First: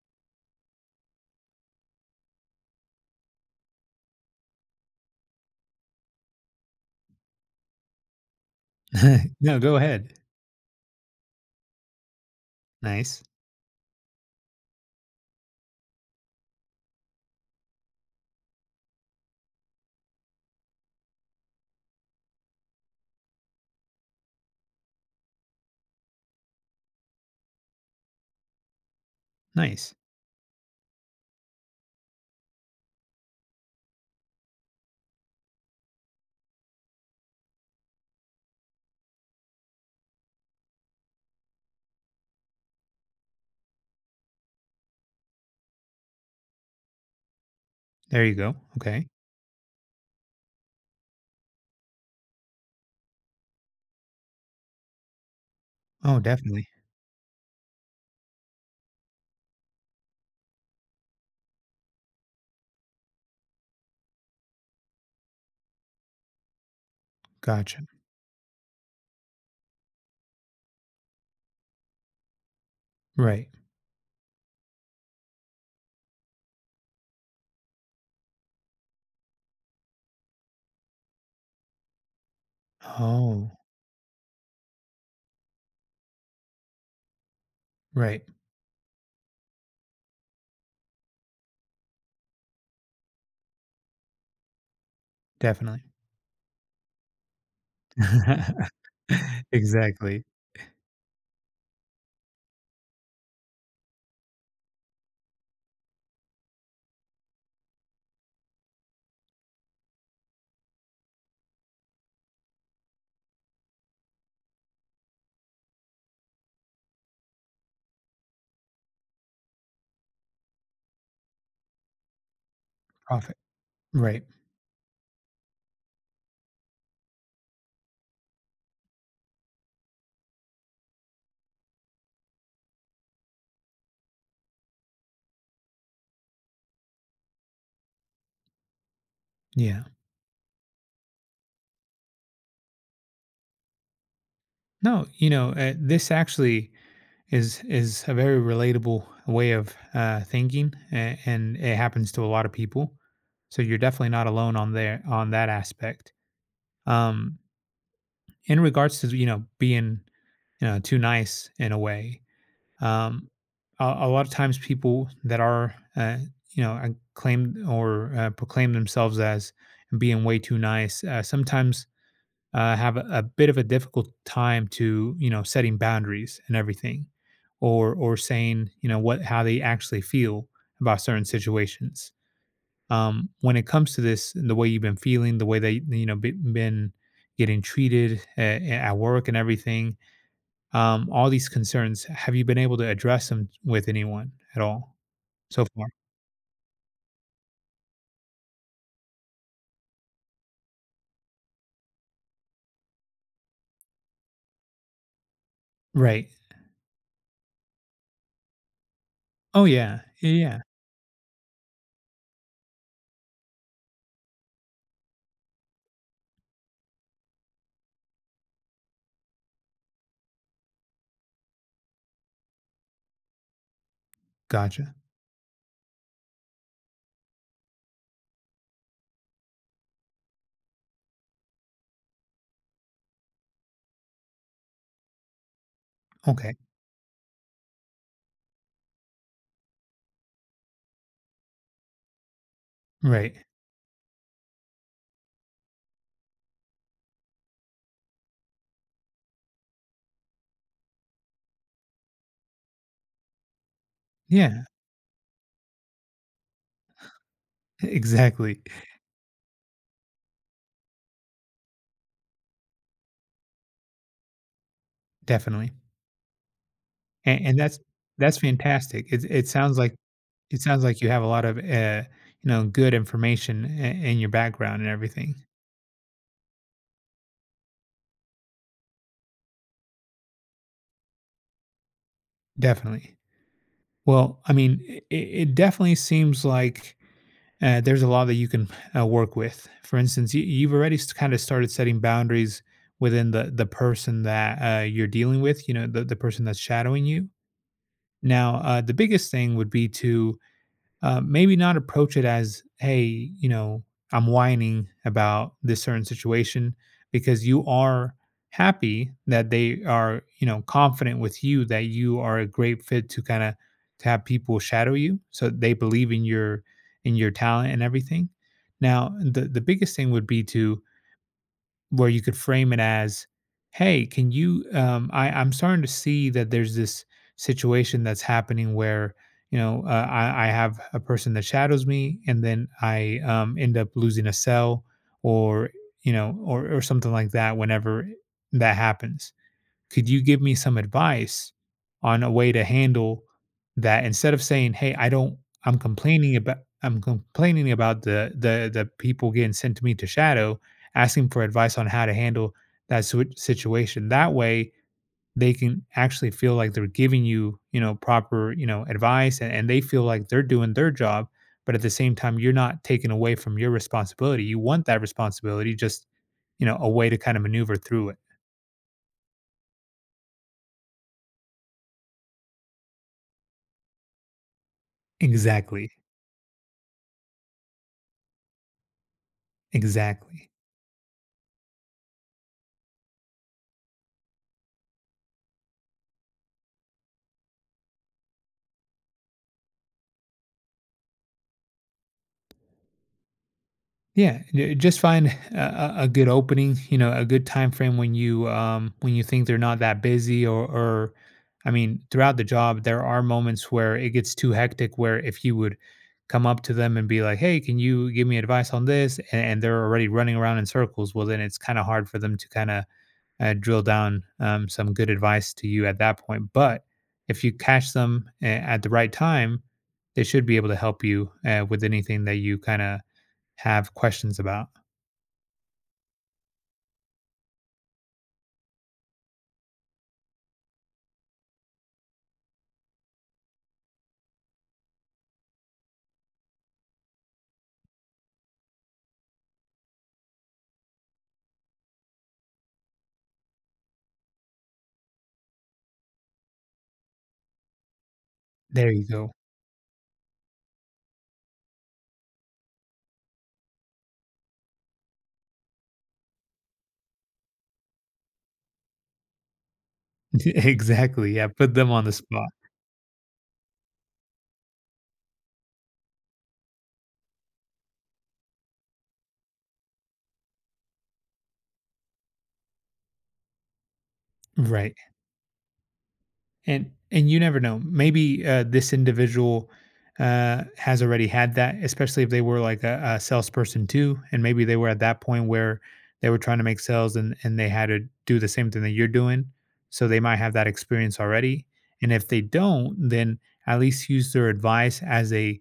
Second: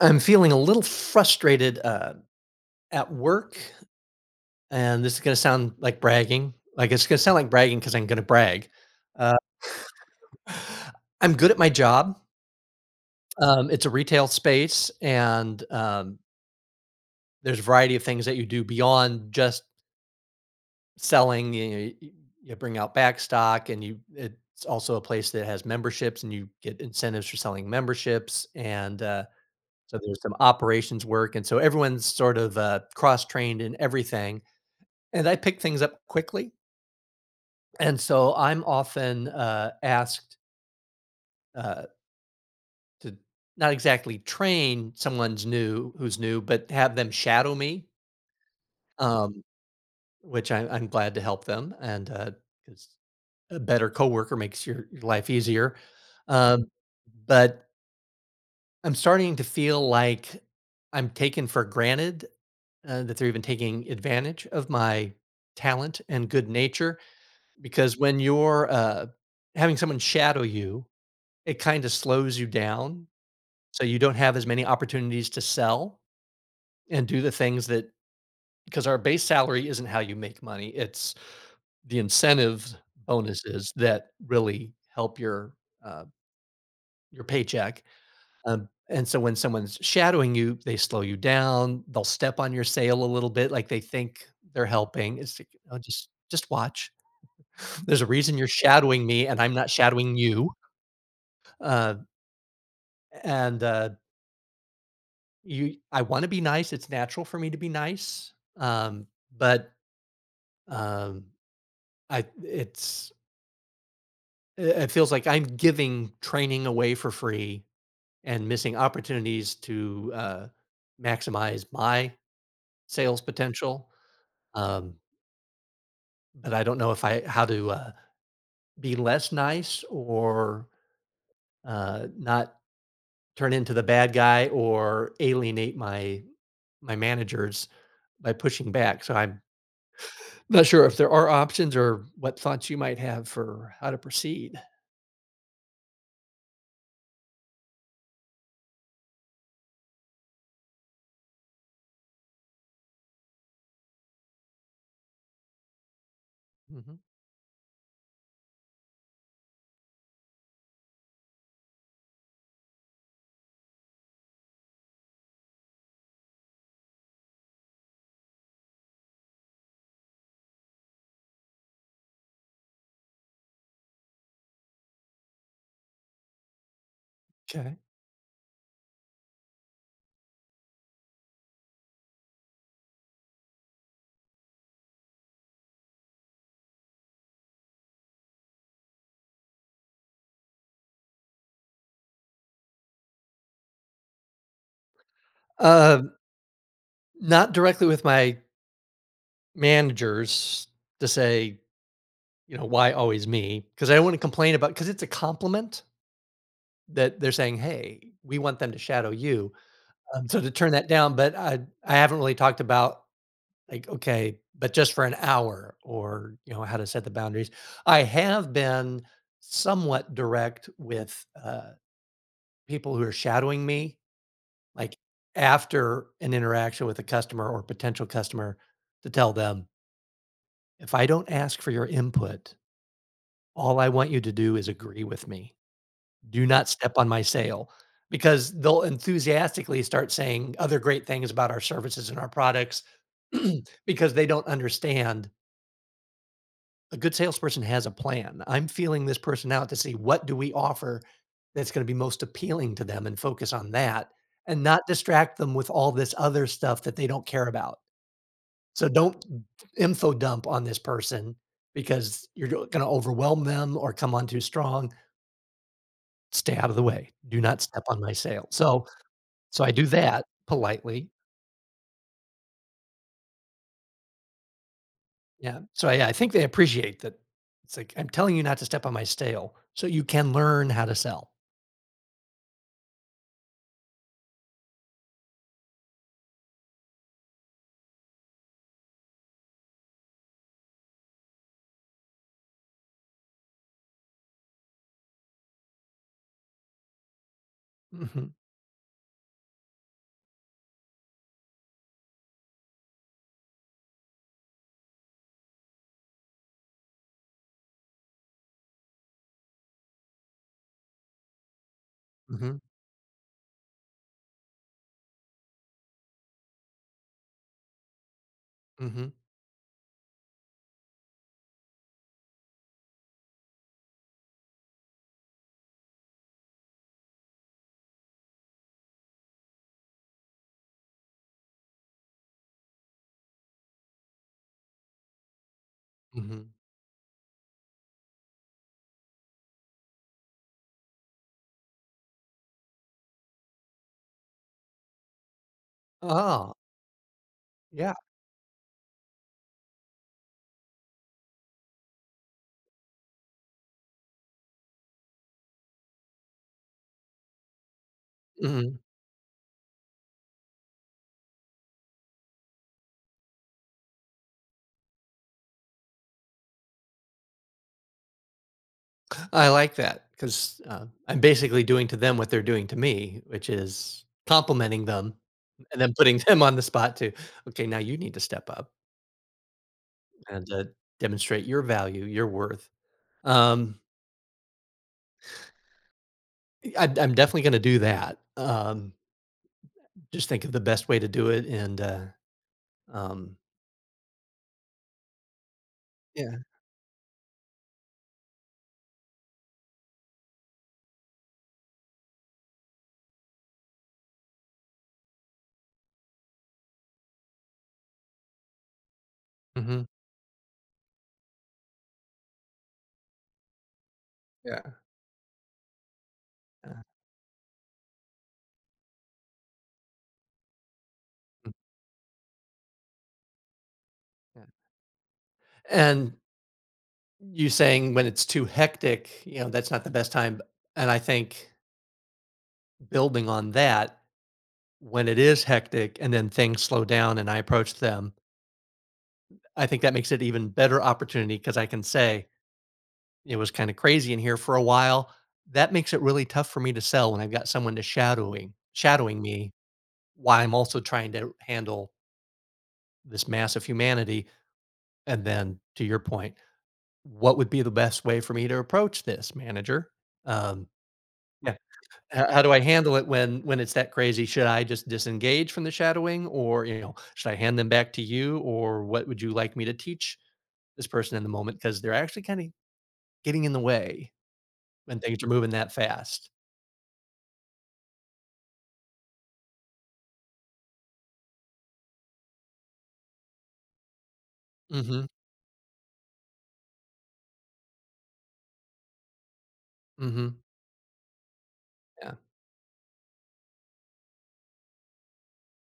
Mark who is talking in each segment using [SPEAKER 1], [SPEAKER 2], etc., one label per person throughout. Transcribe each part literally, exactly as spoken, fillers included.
[SPEAKER 1] I'm feeling a little frustrated uh, at work, and this is going to sound like bragging. Like it's going to sound like bragging because I'm going to brag. Uh,
[SPEAKER 2] No, go ahead.
[SPEAKER 1] I'm good at my job.
[SPEAKER 2] Nice,
[SPEAKER 1] Um, it's a retail space, and um, there's a variety of things that you do beyond just selling. You, know, you, you bring out back stock, and you it's also a place that has memberships, and you get incentives for selling memberships. And uh,
[SPEAKER 2] nice.
[SPEAKER 1] so there's some operations work, and so everyone's sort of uh, cross trained in everything and I pick things up quickly. And so I'm often uh, asked uh, to not exactly train someone's new who's new, but have them shadow me,
[SPEAKER 2] There you go. Okay.
[SPEAKER 1] um, which I, I'm glad to help them. And because a better coworker makes your, your life easier.
[SPEAKER 2] Oh,
[SPEAKER 1] Um,
[SPEAKER 2] definitely.
[SPEAKER 1] but I'm starting to feel like I'm taken for granted uh, that they're even taking advantage of my talent and good nature.
[SPEAKER 2] Gotcha.
[SPEAKER 1] Because when you're, uh, having someone shadow you, it kinda slows you down,
[SPEAKER 2] Right.
[SPEAKER 1] so you don't have as many opportunities to sell and do the things that. Because our base salary isn't how you make money, it's the incentive
[SPEAKER 2] Oh,
[SPEAKER 1] bonuses that really help your, uh, your paycheck,
[SPEAKER 2] right.
[SPEAKER 1] um, and so when someone's shadowing you, they slow you down, they'll step on your sale a little bit, like, they think they're helping, it's like, "Oh,
[SPEAKER 2] Definitely.
[SPEAKER 1] just just watch. There's a reason you're shadowing me, and I'm not shadowing
[SPEAKER 2] Exactly.
[SPEAKER 1] you." Uh and uh, you I want to be nice, it's natural for me to be nice, um, but um, I it's it it feels like I'm giving training away for free and missing opportunities to uh, maximize my sales
[SPEAKER 2] Profit.
[SPEAKER 1] potential,
[SPEAKER 2] Right.
[SPEAKER 1] um, but I don't know if I how to uh, be less nice or uh, not turn into the bad guy or alienate my my managers by pushing back, so I'm
[SPEAKER 2] Yeah.
[SPEAKER 1] not sure if there are options or what thoughts you might have for how to proceed.
[SPEAKER 2] No, you know, uh, this actually is is a very relatable way of uh, thinking, a- and it happens to a lot of people. So you're definitely not alone on there on that aspect.
[SPEAKER 1] Mhm.
[SPEAKER 2] Um, in regards to, you know, being, you know, too nice in a way, Um, a, a lot of times, people that are, uh, you know, uh, claimed or uh, proclaim themselves as being way too nice, uh, sometimes uh, have a, a bit of a difficult time to, you know, setting boundaries and everything,
[SPEAKER 1] Okay,
[SPEAKER 2] or or saying, you know, what how they actually feel about certain situations. Um, when it comes to this, the way you've been feeling, the way they, you know, be, been getting treated at, at work and everything, um, all these concerns, have you been able to address them with anyone at all so far?
[SPEAKER 1] Uh, not directly with my managers to say, you know, "Why always me because I don't wanna complain about because it's a compliment
[SPEAKER 2] Right.
[SPEAKER 1] that they're saying, 'Hey, we want them to shadow you.'"
[SPEAKER 2] Oh, yeah.
[SPEAKER 1] Um,
[SPEAKER 2] Yeah,
[SPEAKER 1] so to
[SPEAKER 2] yeah.
[SPEAKER 1] turn that down, but I I haven't really talked about like, okay, but just for an hour or, you know, how to set the boundaries. I have been somewhat direct with uh, people who are shadowing me,
[SPEAKER 2] Gotcha.
[SPEAKER 1] like after an interaction with a customer or potential customer, to tell them, if I don't ask for your input, all I want you to do is agree with me. Do
[SPEAKER 2] Okay.
[SPEAKER 1] not step on my sale because they'll enthusiastically start saying other great things about our services and our products
[SPEAKER 2] Right.
[SPEAKER 1] because they don't understand a good salesperson has a plan. I'm feeling this person out to see what do we offer that's going to be most appealing to them and focus on that
[SPEAKER 2] Yeah,
[SPEAKER 1] and not distract them with all this other stuff that they don't care about.
[SPEAKER 2] exactly.
[SPEAKER 1] So don't info dump on this person because you're going to overwhelm them or come on too strong.
[SPEAKER 2] Definitely.
[SPEAKER 1] Stay out of the way. Do
[SPEAKER 2] And, and
[SPEAKER 1] not
[SPEAKER 2] that's
[SPEAKER 1] step on my
[SPEAKER 2] that's
[SPEAKER 1] sale. So
[SPEAKER 2] fantastic. It it
[SPEAKER 1] so I
[SPEAKER 2] sounds
[SPEAKER 1] do
[SPEAKER 2] like
[SPEAKER 1] that
[SPEAKER 2] it sounds like you
[SPEAKER 1] politely.
[SPEAKER 2] have a lot of uh, you know, good information in, in your background and everything.
[SPEAKER 1] Yeah. So I I think they appreciate that. It's like, "I'm telling you not to step on my stale so you can learn how to sell."
[SPEAKER 2] Definitely. Well, I mean, it, it definitely seems like uh, there's a lot that you can uh, work with. For instance, you, you've already kind of started setting boundaries within the the person that uh, you're dealing with. You know, the the person that's shadowing you.
[SPEAKER 1] Mhm,
[SPEAKER 2] Now, uh, the biggest thing would be to uh, maybe not approach it as, hey, you know, I'm whining about this certain situation because you are happy that they are, you know, confident with you that you are a
[SPEAKER 1] mhm,
[SPEAKER 2] great fit to kind of to have people shadow you. So they believe in your in your talent and everything.
[SPEAKER 1] mhm,
[SPEAKER 2] Now, the the biggest thing would be to where you could frame it as, "Hey, can you, um, I I'm starting to see that there's this situation that's happening where, you know, uh, I I have a person that shadows me and then I, um end up losing a cell or, you know,
[SPEAKER 1] mhm.
[SPEAKER 2] or or something like that whenever that happens." Could you give me some advice on a way to handle that instead of saying, "Hey, I don't I'm complaining
[SPEAKER 1] Oh,
[SPEAKER 2] about I'm complaining
[SPEAKER 1] yeah.
[SPEAKER 2] about the the the people getting sent to me to shadow," asking for advice on how to handle that sit- situation. That way, they can actually feel like they're giving you, you know, proper, you
[SPEAKER 1] Mhm.
[SPEAKER 2] know, advice and, and they feel like they're doing their job, but at the same time you're not taken away from your responsibility. You want that responsibility just, you know, a way to kind of maneuver through it.
[SPEAKER 1] I like that, 'cause, uh, I'm basically doing to them what they're doing to me, which is complimenting them and
[SPEAKER 2] Exactly.
[SPEAKER 1] then putting them on the spot to, "Okay, now you need to step up
[SPEAKER 2] Exactly.
[SPEAKER 1] and, uh, demonstrate your value, your worth." Um, I I'm definitely gonna do that. Um Just think of the best way to do it and, uh, um
[SPEAKER 2] Yeah, j- just find a, a a good
[SPEAKER 1] yeah.
[SPEAKER 2] opening, you know, a good time frame when you, um when you think they're not that busy or or I mean, throughout the job there are moments where it gets too hectic where if you would come up to them and be like, "Hey, can you give me advice on this?" and, and they're
[SPEAKER 1] Mhm.
[SPEAKER 2] already running around in circles, well then it's kind of hard for them to kind of uh, drill down,
[SPEAKER 1] Yeah.
[SPEAKER 2] um, some good advice to you at that point.
[SPEAKER 1] Yeah,
[SPEAKER 2] But if you catch them a- at the right time, they should be able to help you uh, with anything that you kind of have questions
[SPEAKER 1] yeah.
[SPEAKER 2] about.
[SPEAKER 1] And you saying when it's too hectic, you know, that's not the best time, and I think building on that, when it is hectic and then things slow down and I approach them, I think that makes it even better opportunity because I can say, "It was kinda crazy in here for a while." That makes it really tough for me to sell when I've got someone to shadowing
[SPEAKER 2] There you
[SPEAKER 1] shadowing
[SPEAKER 2] go.
[SPEAKER 1] me while I'm also trying to handle this mass of humanity. And then to your point, what would be the best way for me to approach this, manager? Um,
[SPEAKER 2] Exactly, yeah,
[SPEAKER 1] Yeah.
[SPEAKER 2] put them on the
[SPEAKER 1] h- how
[SPEAKER 2] spot.
[SPEAKER 1] do I handle it when when it's that crazy? Should I just disengage from the shadowing, or you know, should I hand them back to you, or what would you like me to teach this person in the moment? Because they're actually kind of getting in the way
[SPEAKER 2] Right.
[SPEAKER 1] when things are moving that fast.
[SPEAKER 2] And and you never know. Maybe uh, this individual uh, has already had that, especially if they were like a, a salesperson too, and maybe they were at
[SPEAKER 1] Hmm.
[SPEAKER 2] that point where they were trying to make sales and and they had to do the same thing that you're doing, so they might
[SPEAKER 1] Hmm.
[SPEAKER 2] have that experience already. And
[SPEAKER 1] Yeah.
[SPEAKER 2] if they don't, then at least use their advice as a,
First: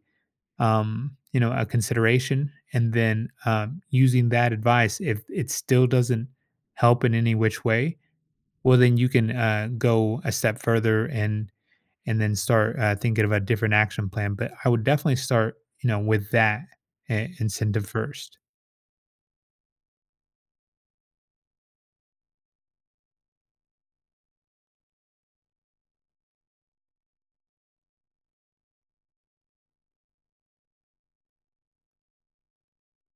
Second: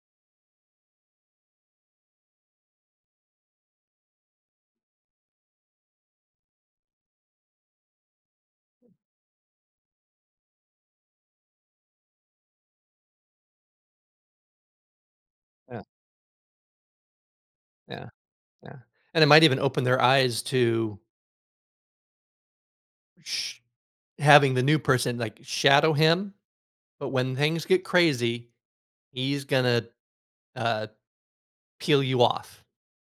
[SPEAKER 2] um, you know, a consideration, and then, um, using that advice if it still doesn't help in any which way, well then you can uh, go a step further and and then start uh, thinking of a different action plan. But I would definitely start,
[SPEAKER 1] Yeah.
[SPEAKER 2] you know, with that uh, incentive
[SPEAKER 1] Yeah.
[SPEAKER 2] first.
[SPEAKER 1] Yeah. And it might even open their eyes to sh- having the new person like shadow him. But when things get crazy, he's gonna, uh, peel you off.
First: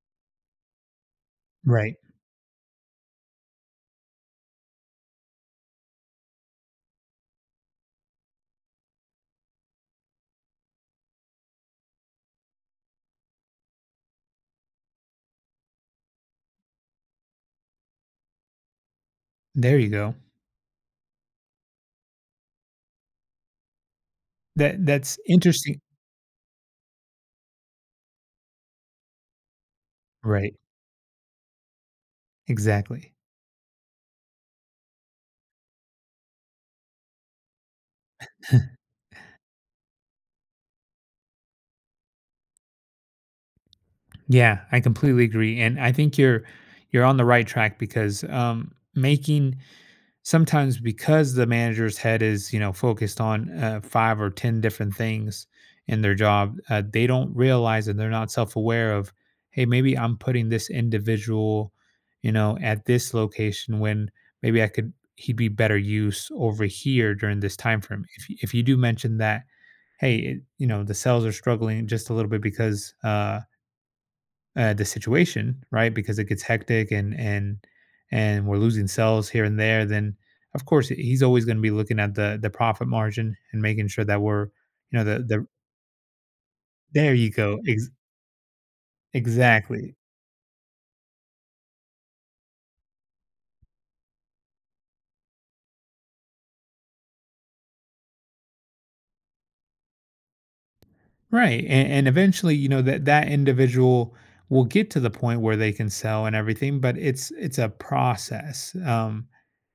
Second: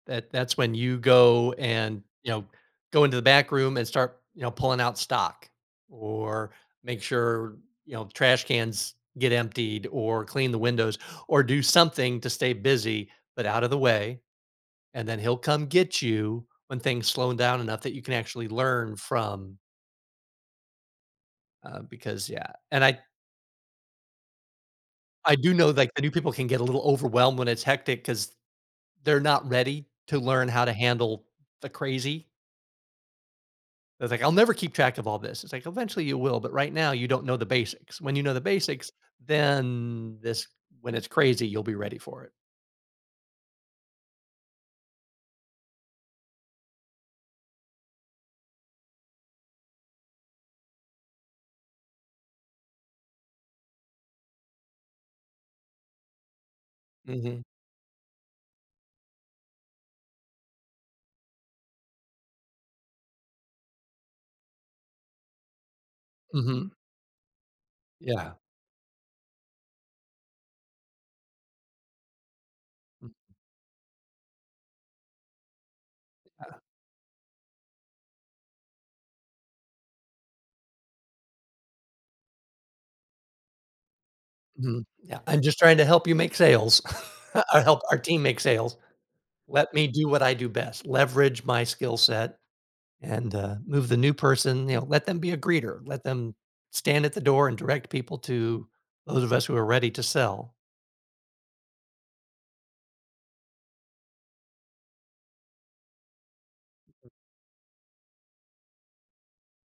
[SPEAKER 1] That that's when you go
[SPEAKER 2] Right.
[SPEAKER 1] and, you know, go into the back room and start, you know, pulling out stock or make sure, you know, trash cans get emptied or clean the windows or do something to stay busy, but out of the way, and then he'll come get you when things slow down enough that you can actually learn from,
[SPEAKER 2] There you go.
[SPEAKER 1] uh, because yeah, and I
[SPEAKER 2] That that's
[SPEAKER 1] I do know,
[SPEAKER 2] interesting.
[SPEAKER 1] like, the new people can get a little overwhelmed when it's hectic because. They're not ready to learn
[SPEAKER 2] Right.
[SPEAKER 1] how to handle the crazy.
[SPEAKER 2] Exactly.
[SPEAKER 1] It's like, "I'll never keep track of all this." It's like, "Eventually you will, but right now you don't know the basics. When you know the basics, then this when it's crazy, you'll be ready for it."
[SPEAKER 2] Yeah, I completely agree, and I think you're you're on the right track because, um, making sometimes because the manager's head is, you know, focused on uh, five or ten different things in their job, uh, they don't
[SPEAKER 1] Mhm,
[SPEAKER 2] realize and they're not self-aware of, hey, maybe I'm putting this individual, you know, at this location when maybe I could he'd be better use over
[SPEAKER 1] mhm,
[SPEAKER 2] here during this time frame. If,
[SPEAKER 1] yeah,
[SPEAKER 2] you- if you do mention that, hey, it, you know, the sales are struggling just a little bit because uh uh, the situation, right? Because it gets hectic and and and we're losing sales here and there, then of course he's always going to be looking at the the profit margin and making sure that we're,
[SPEAKER 1] mhm,
[SPEAKER 2] you know, the
[SPEAKER 1] yeah, I'm
[SPEAKER 2] the
[SPEAKER 1] just trying to help you make sales,
[SPEAKER 2] there you go,
[SPEAKER 1] or help
[SPEAKER 2] ex-
[SPEAKER 1] our team make sales. Let me
[SPEAKER 2] exactly
[SPEAKER 1] do what I do best, leverage my skill set and, uh, move the new person, you know, let them be a greeter, let them stand at the door and direct people to those of us who are ready to sell.
[SPEAKER 2] right. And, and eventually, you know, that that individual will get to the point where they can sell and everything, but it's it's a process, um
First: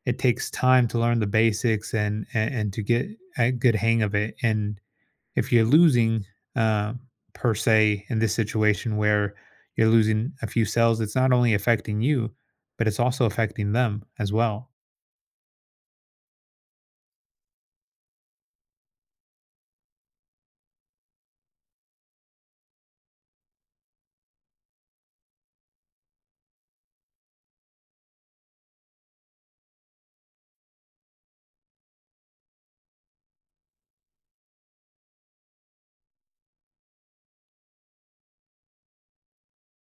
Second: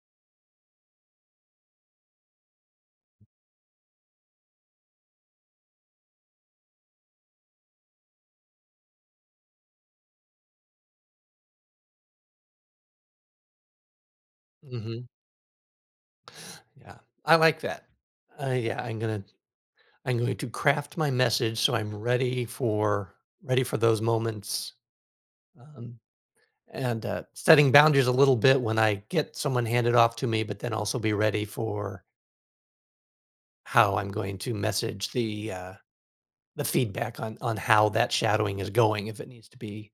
[SPEAKER 2] it takes time to learn the basics and and, and to get a good hang of it. And if you're losing, uh, per se, in this situation where you're losing a few sales, it's not only affecting you, but it's also affecting them as well.
[SPEAKER 1] Mhm. Yeah, I like that. Uh, yeah, I'm gonna I'm going to craft my message so I'm ready for ready for those moments, um, and, uh, setting boundaries a little bit when I get someone handed off to me, but then also be ready for how I'm going to message the, uh, the feedback on on how that shadowing is going if it needs to be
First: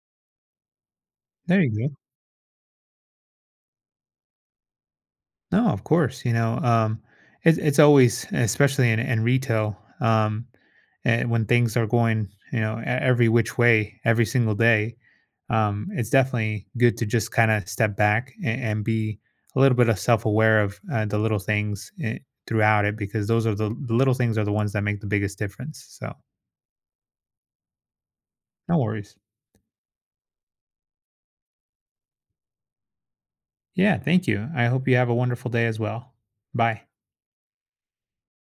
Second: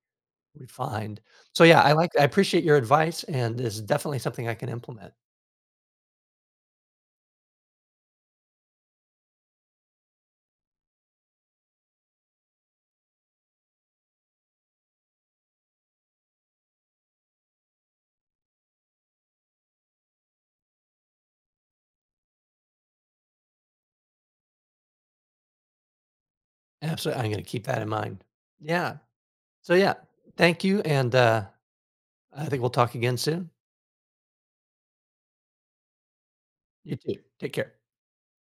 [SPEAKER 1] refined.
[SPEAKER 2] There
[SPEAKER 1] So,
[SPEAKER 2] you
[SPEAKER 1] yeah, I
[SPEAKER 2] go.
[SPEAKER 1] like I appreciate your advice, and this is definitely something I can implement.
[SPEAKER 2] No, of course. You know, um, it, it's always, especially in, in retail, um, eh, when things are going, you know, e- every which way, every single day. Um, it's definitely good to just kind of step back and, and be a little bit of self-aware of uh, the little things eh, throughout it because those are the, the little things are the ones that make the biggest difference. So
[SPEAKER 1] Absolutely, I'm gonna keep that in mind.
[SPEAKER 2] no
[SPEAKER 1] Yeah.
[SPEAKER 2] worries.
[SPEAKER 1] So yeah, thank you, and uh, I think we'll talk again soon.
[SPEAKER 2] Yeah, thank you, I hope you have a wonderful day as well. Bye.
[SPEAKER 1] You too. Take care.